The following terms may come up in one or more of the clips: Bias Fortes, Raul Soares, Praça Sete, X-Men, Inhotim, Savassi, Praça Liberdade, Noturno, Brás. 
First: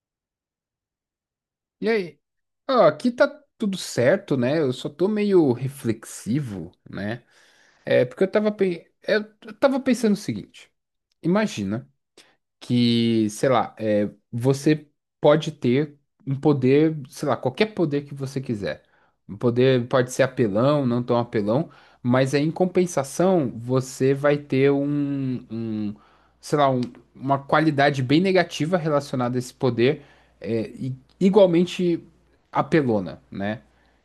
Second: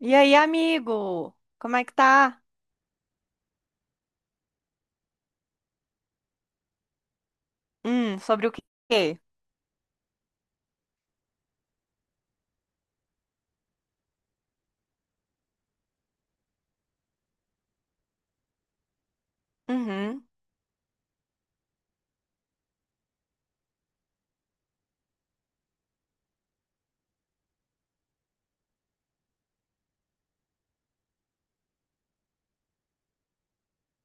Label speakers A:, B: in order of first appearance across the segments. A: E aí, amigo? Como é
B: E
A: que
B: aí?
A: tá?
B: Ah, aqui tá tudo certo, né? Eu só tô meio reflexivo, né? É porque eu
A: Sobre
B: tava,
A: o
B: pe...
A: quê?
B: eu eu tava pensando o seguinte: imagina que, sei lá, você pode ter um poder, sei lá, qualquer poder que você quiser. Um poder pode ser
A: Uhum,
B: apelão, não tão apelão, mas aí em compensação você vai ter um, sei lá, uma qualidade bem negativa relacionada a esse poder, igualmente apelona, né?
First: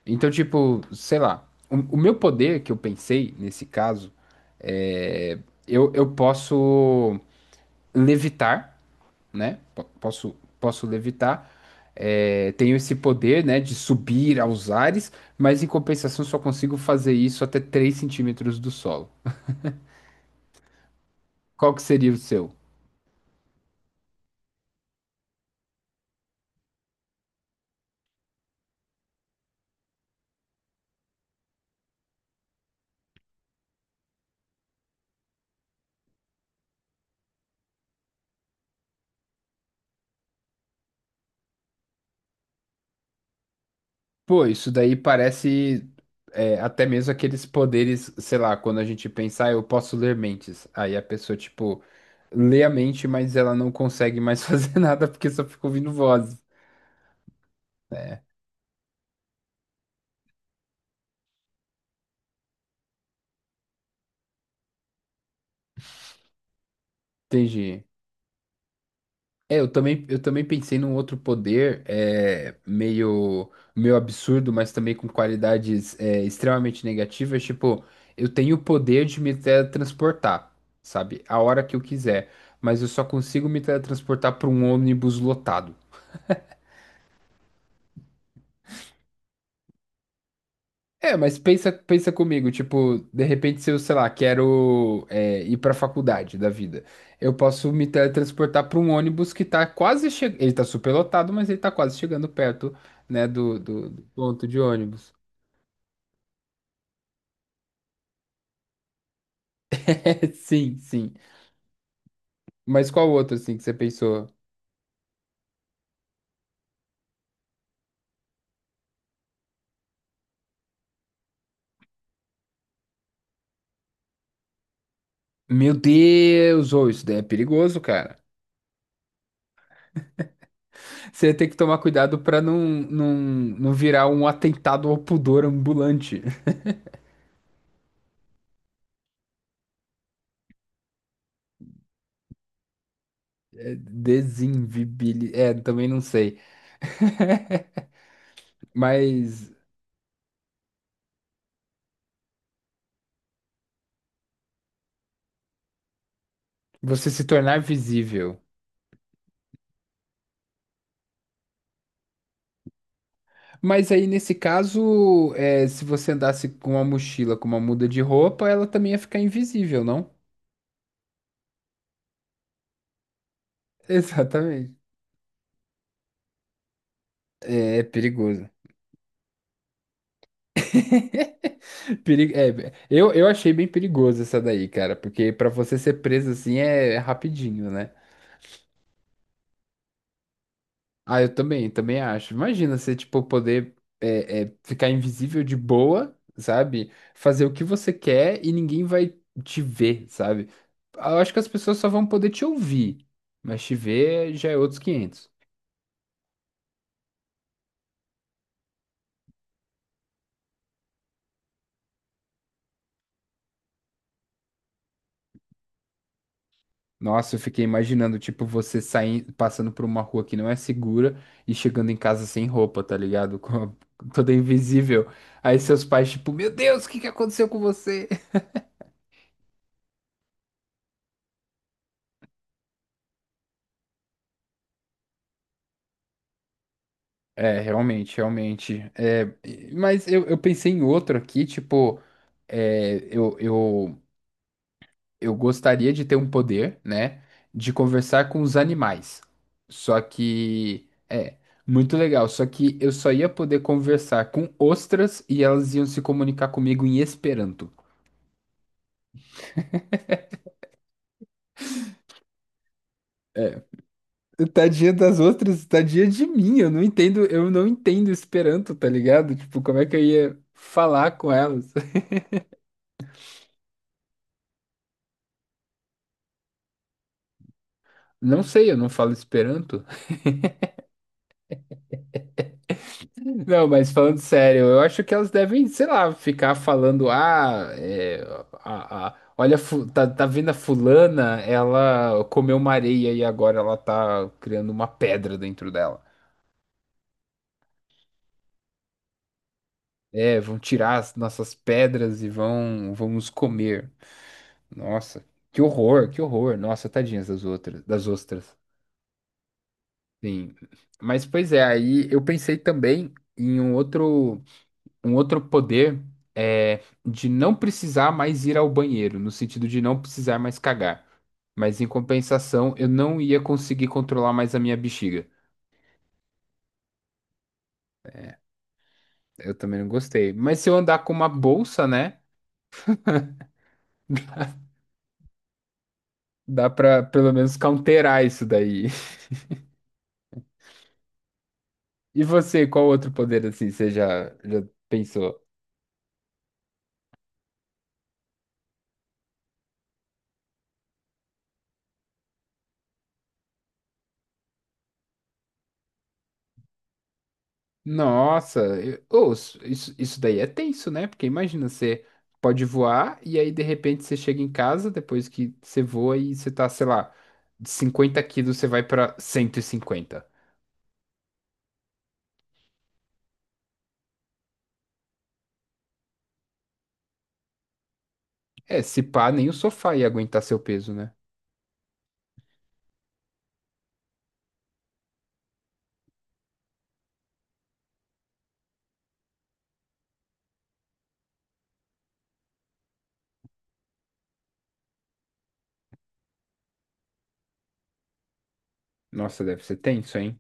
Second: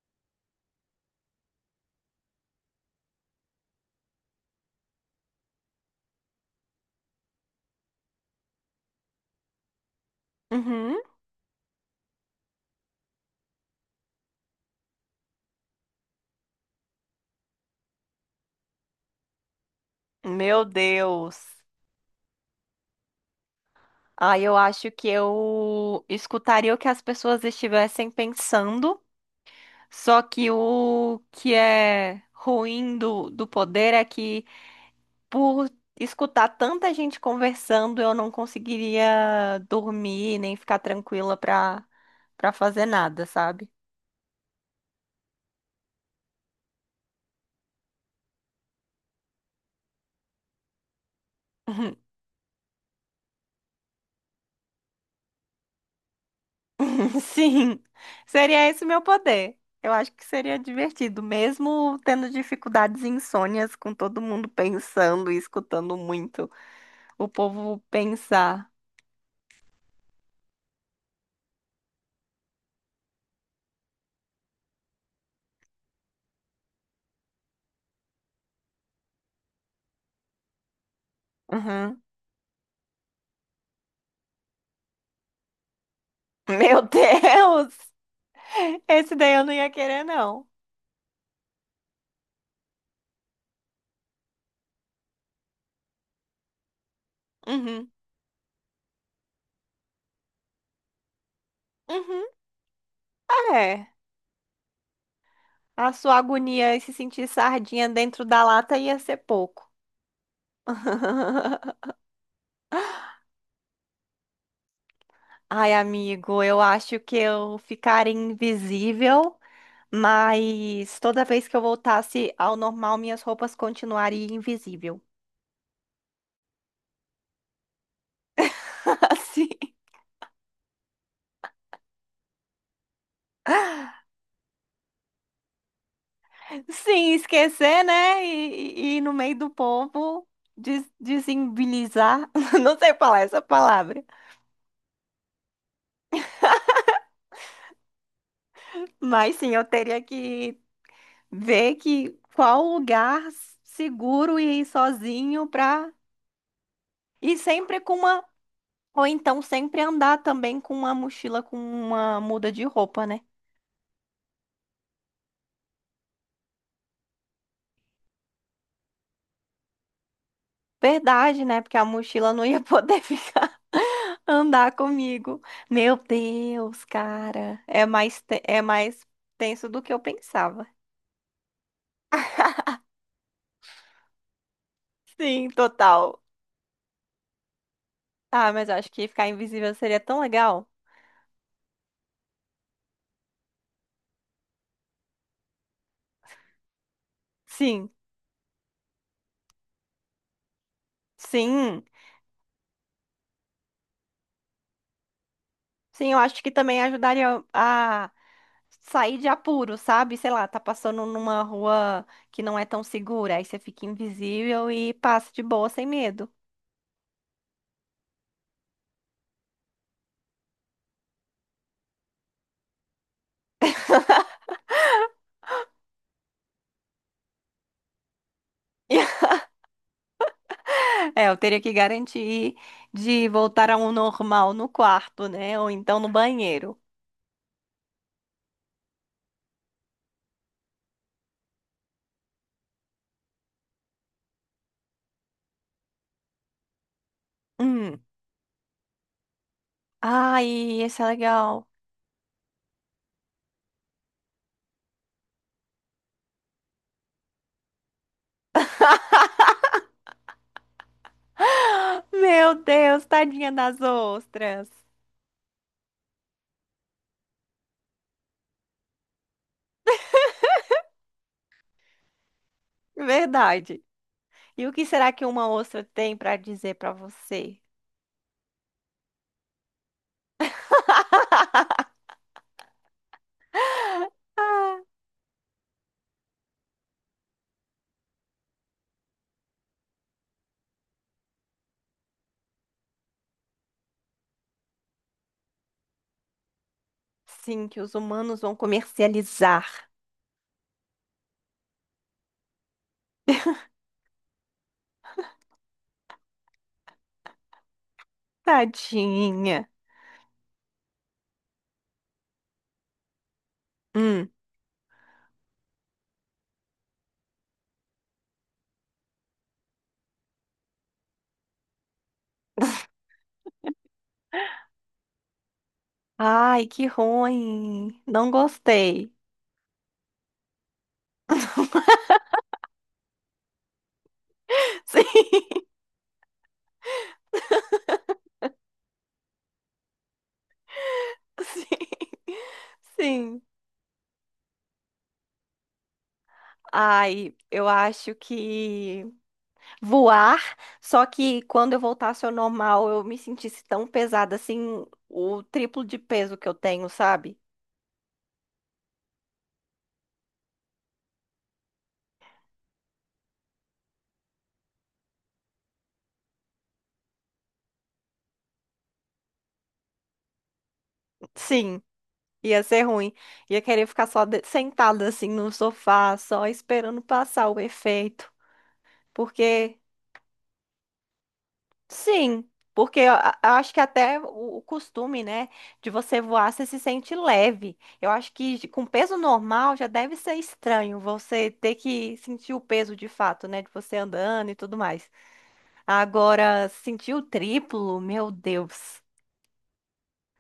B: Então, tipo, sei lá, o meu poder que eu pensei nesse caso é, eu posso levitar, né? Posso
A: uhum.
B: levitar. É, tenho esse poder, né, de subir aos ares, mas em compensação só consigo fazer isso até 3 centímetros do solo.
A: Meu Deus.
B: Qual que seria o seu?
A: Ah, eu acho que eu escutaria o que as pessoas estivessem pensando, só que o que é ruim do poder é que, por escutar tanta gente conversando, eu não conseguiria dormir nem ficar tranquila pra, pra fazer nada, sabe?
B: Pô, isso daí parece, até mesmo aqueles poderes, sei lá, quando a gente pensa, ah, eu posso ler mentes. Aí a pessoa, tipo, lê a mente, mas ela não consegue mais fazer nada porque só fica ouvindo vozes.
A: Sim, seria esse o meu poder. Eu acho que seria divertido, mesmo tendo dificuldades e insônias, com todo mundo pensando e escutando muito o povo
B: Entendi.
A: pensar.
B: É, eu também pensei num outro poder meio absurdo, mas também com qualidades extremamente negativas. Tipo, eu tenho o poder de me teletransportar, sabe? A hora que eu
A: Uhum.
B: quiser, mas eu só consigo me teletransportar para um ônibus lotado.
A: Meu Deus! Esse daí eu não ia querer, não.
B: É, mas pensa, pensa comigo, tipo, de repente se eu, sei lá, quero ir pra faculdade da vida, eu posso me
A: Uhum.
B: teletransportar pra um ônibus que tá quase chegando, ele tá super lotado, mas ele tá quase
A: Uhum.
B: chegando perto, né, do,
A: É.
B: do, do ponto de ônibus.
A: A sua agonia e se sentir sardinha dentro da lata ia ser pouco.
B: É, sim, sim. Mas qual outro, assim, que você pensou?
A: Ai, amigo, eu acho que eu ficaria invisível. Mas toda vez que eu voltasse ao normal, minhas roupas continuariam invisível.
B: Meu Deus, ô, isso daí é perigoso, cara.
A: Assim,
B: Você tem que tomar cuidado pra não, não, não virar um atentado ao pudor ambulante.
A: sim, esquecer, né? E no meio do povo des desimbilizar. Não sei falar essa
B: É.
A: palavra.
B: É, também não sei.
A: Mas
B: Mas
A: sim, eu teria que ver que qual lugar seguro e ir sozinho pra.
B: Você se
A: E
B: tornar
A: sempre com uma.
B: visível.
A: Ou então sempre andar também com uma mochila com uma muda de roupa, né?
B: Mas aí, nesse caso, se você andasse com uma mochila, com uma muda de roupa, ela também ia ficar invisível, não?
A: Verdade, né? Porque a mochila não ia poder ficar andar
B: Exatamente.
A: comigo. Meu Deus, cara,
B: É, é
A: é mais te-
B: perigoso.
A: é mais tenso do que eu pensava.
B: Eu achei bem perigoso essa daí, cara, porque pra
A: Sim,
B: você ser
A: total.
B: preso assim é rapidinho, né?
A: Ah, mas eu acho que ficar invisível seria tão legal.
B: Ah, eu também, também acho. Imagina você, tipo, poder ficar invisível de boa, sabe? Fazer o que você
A: Sim,
B: quer e ninguém vai te ver, sabe? Eu acho que as pessoas
A: sim.
B: só vão poder te ouvir, mas te ver já é outros 500.
A: Sim, eu acho que também ajudaria a sair de apuro, sabe? Sei lá, tá passando numa rua que não é tão segura, aí você fica invisível e passa de boa sem medo.
B: Nossa, eu fiquei imaginando, tipo, você saindo, passando por uma rua que não é segura e chegando em casa sem roupa, tá ligado? Toda invisível. Aí seus pais, tipo, meu Deus, o que que aconteceu com você?
A: É, eu teria que garantir de voltar ao normal no quarto, né? Ou então no banheiro.
B: É, realmente, realmente. Mas eu pensei em outro aqui, tipo, é, eu, eu, eu gostaria de ter um poder, né, de
A: Hum.
B: conversar com os animais. Só
A: Ai,
B: que,
A: esse é legal.
B: muito legal. Só que eu só ia poder conversar com ostras e elas iam se comunicar comigo em Esperanto.
A: Meu Deus, tadinha das ostras.
B: Tadinha das ostras, tadinha de mim. Eu não entendo Esperanto, tá ligado? Tipo, como é que eu ia falar com elas?
A: Verdade. E o que será que uma ostra tem para dizer para você?
B: Não sei, eu não falo Esperanto. Não, mas falando sério, eu acho que elas devem, sei lá, ficar falando, ah, olha, tá vendo a fulana, ela comeu uma areia e agora ela tá criando uma pedra dentro dela.
A: Sim, que os humanos vão comercializar.
B: É, vão tirar as nossas pedras e vão nos comer. Nossa, que horror, que horror. Nossa, tadinhas das outras, das ostras.
A: Tadinha.
B: Sim. Mas pois é, aí eu pensei também em um
A: Hum.
B: outro. um outro poder é de não precisar mais ir ao banheiro, no sentido de não precisar mais cagar. Mas em compensação, eu não ia conseguir controlar mais a minha bexiga.
A: Ai, que ruim. Não gostei.
B: Eu também não gostei. Mas se eu andar com uma bolsa, né?
A: Sim,
B: Dá pra pelo menos counterar isso daí.
A: sim,
B: E você, qual outro
A: sim.
B: poder assim você já pensou?
A: Ai, eu acho que voar, só que quando eu voltasse ao normal, eu me sentisse tão pesada assim, o triplo de peso que eu tenho, sabe?
B: Nossa, ô, isso daí é tenso, né? Porque imagina, você pode voar e aí de repente você chega em casa depois que você voa e você tá, sei lá, de 50 quilos você vai pra 150.
A: Sim, ia ser ruim. Ia querer ficar só de- sentada assim no sofá, só esperando passar o efeito.
B: É, se pá, nem o
A: Porque,
B: sofá ia aguentar seu peso, né?
A: sim, porque eu a- acho que até o costume, né, de você voar, você se sente leve. Eu acho que de- com peso normal já deve ser estranho você ter que sentir o peso de fato, né, de você andando e tudo mais. Agora, sentir o triplo, meu Deus.
B: Nossa, deve ser tenso, hein?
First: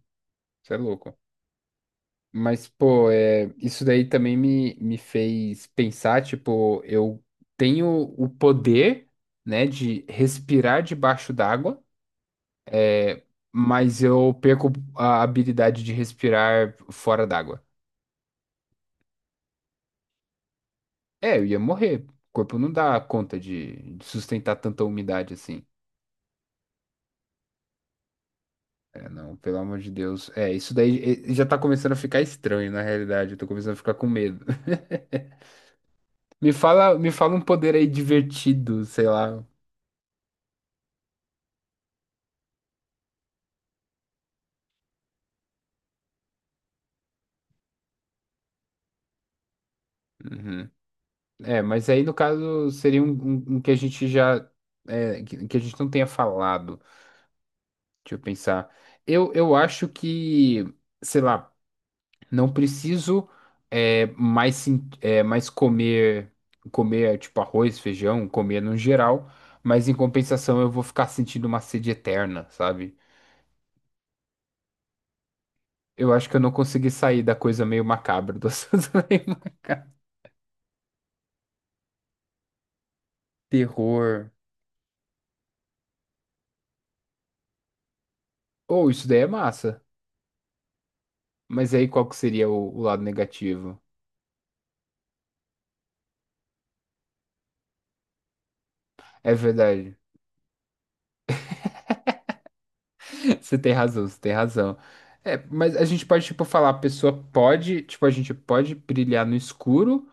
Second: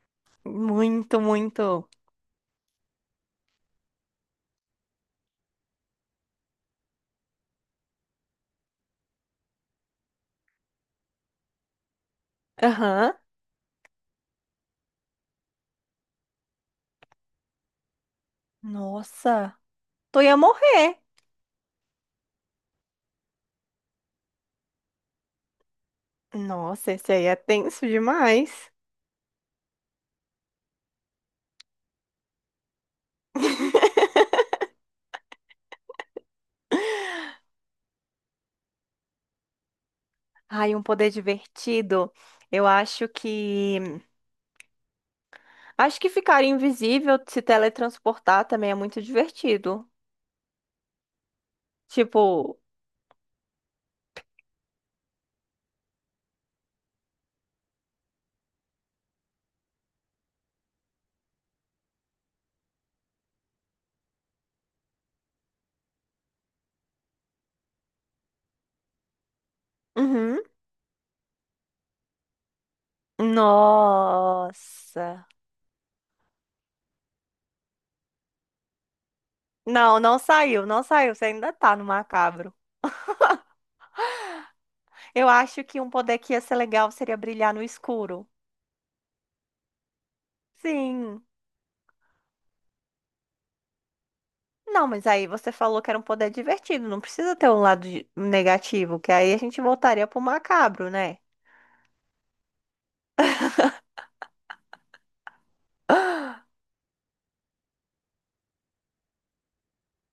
B: Você é louco.
A: Muito, muito.
B: Mas, pô, isso daí também me fez pensar, tipo, eu tenho o poder, né, de respirar debaixo d'água.
A: Aham.
B: É, mas eu perco a habilidade de respirar fora d'água.
A: Nossa, tô ia morrer.
B: É, eu ia morrer. O corpo não dá conta de sustentar tanta umidade assim.
A: Nossa, esse aí é tenso demais.
B: É, não, pelo amor de Deus. É, isso daí já tá começando a ficar estranho, na realidade. Eu tô começando a ficar com medo. Me fala um poder aí divertido, sei lá.
A: Ai, um poder divertido. Eu acho que. Acho que ficar invisível, se teletransportar também é muito divertido.
B: Uhum. É, mas aí no
A: Tipo.
B: caso seria um que a gente já. É, que a gente não tenha falado. Deixa eu pensar. Eu acho que, sei lá. Não preciso mais comer, comer tipo arroz, feijão, comer no geral, mas em
A: Uhum.
B: compensação eu vou ficar sentindo uma sede eterna, sabe?
A: Nossa.
B: Eu acho que eu não consegui sair da coisa meio macabra do assunto.
A: Não, não saiu, não saiu. Você ainda tá no macabro.
B: Terror.
A: Eu acho que um poder que ia ser legal seria brilhar no escuro.
B: Ou isso daí é massa.
A: Sim.
B: Mas aí qual que seria o lado negativo?
A: Não, mas aí você falou que era um poder divertido, não precisa ter um lado de- negativo, que
B: É
A: aí a gente
B: verdade.
A: voltaria pro macabro, né?
B: Você tem razão, você tem razão. É, mas a gente pode, tipo, falar, a pessoa pode, tipo, a gente pode brilhar no escuro,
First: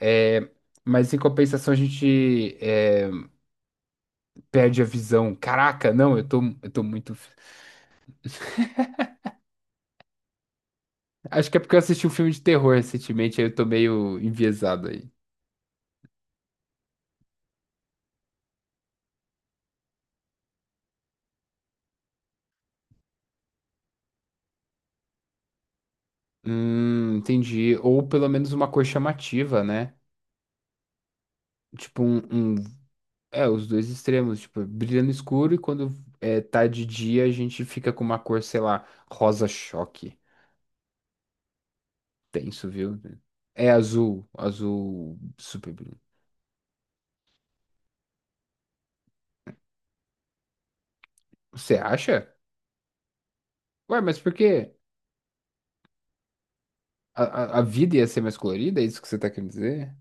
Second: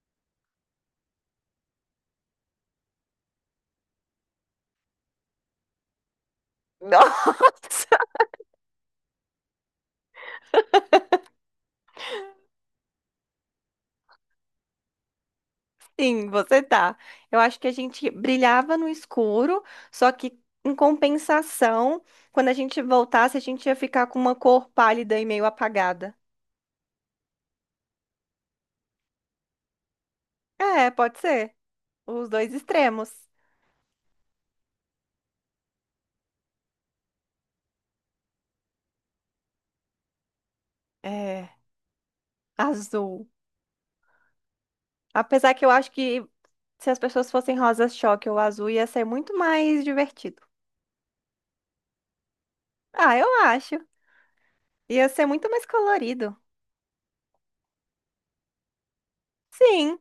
B: é, mas em compensação a gente perde a visão. Caraca, não, eu tô muito.
A: Nossa,
B: Acho que é porque eu assisti um filme de terror recentemente, aí eu tô meio enviesado aí.
A: sim, você tá. Eu acho que a gente brilhava no escuro, só que em compensação, quando a gente voltasse, a gente ia ficar com uma cor pálida e meio apagada.
B: Entendi. Ou pelo menos uma cor chamativa, né?
A: É, pode ser.
B: Tipo, um,
A: Os dois
B: um-
A: extremos.
B: É, os dois extremos, tipo, brilha no escuro e quando tá de dia a gente fica com uma cor, sei lá, rosa choque.
A: É,
B: Tenso, viu?
A: azul.
B: É azul, azul
A: Apesar que eu
B: super
A: acho
B: brilho.
A: que se as pessoas fossem rosas choque ou azul, ia ser muito mais divertido.
B: Você acha?
A: Ah, eu acho.
B: Ué, mas por quê?
A: Ia ser muito mais colorido.
B: A, a vida ia ser mais colorida? É isso que você tá querendo dizer?
A: Sim,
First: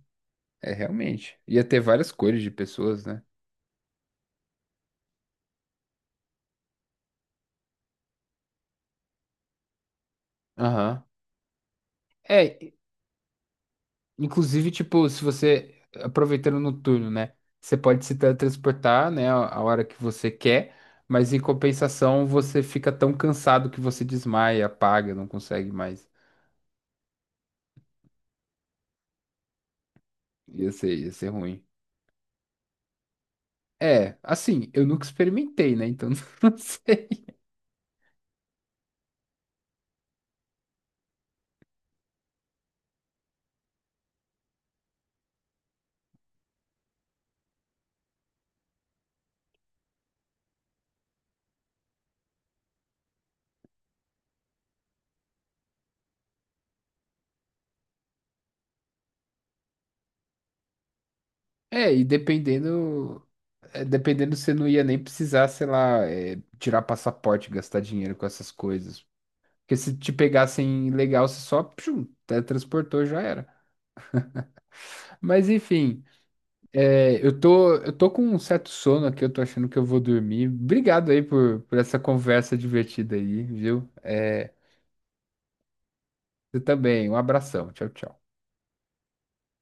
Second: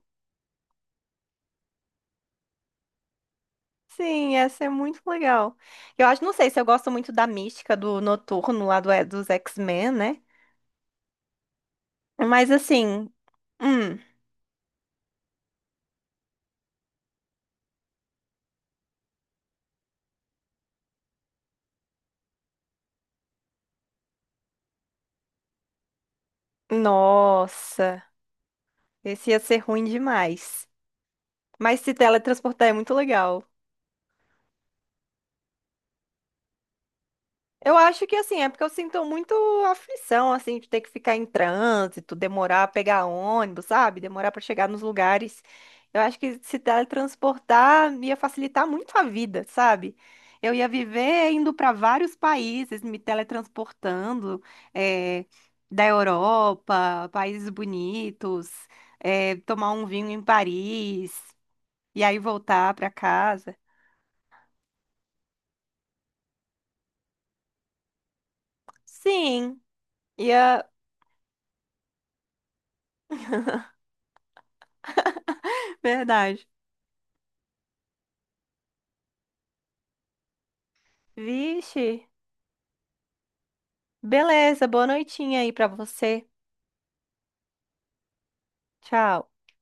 B: É, realmente. Ia ter várias cores de pessoas, né?
A: sim, ia ser muito legal. Eu acho, não sei se eu gosto muito da mística do Noturno lá do, dos X-Men, né?
B: Aham. É,
A: Mas assim, hum,
B: inclusive, tipo, se você, aproveitando no turno, né? Você pode se teletransportar, né, a hora que você quer, mas em compensação você fica tão cansado que você desmaia, apaga, não consegue mais.
A: nossa, esse ia ser ruim demais.
B: Ia ser ruim.
A: Mas se teletransportar é muito legal.
B: É, assim, eu nunca experimentei, né? Então, não sei.
A: Eu acho que assim, é porque eu sinto muito aflição, assim, de ter que ficar em trânsito, demorar a pegar ônibus, sabe? Demorar para chegar nos lugares. Eu acho que se teletransportar ia facilitar muito a vida, sabe? Eu ia viver indo para vários países, me teletransportando, eh, da Europa, países bonitos, eh, tomar um vinho em Paris
B: É,
A: e
B: e
A: aí voltar para
B: dependendo,
A: casa.
B: você não ia nem precisar, sei lá, tirar passaporte, gastar dinheiro com essas coisas.
A: Sim,
B: Porque se te
A: ia,
B: pegassem legal, você só pshum, teletransportou, já era. Mas enfim,
A: verdade.
B: eu tô com um certo sono aqui, eu tô achando que eu vou dormir. Obrigado aí por
A: Vixe.
B: essa conversa divertida aí, viu? É,
A: Beleza, boa noitinha aí pra você.
B: você também, um abração, tchau, tchau.
A: Tchau.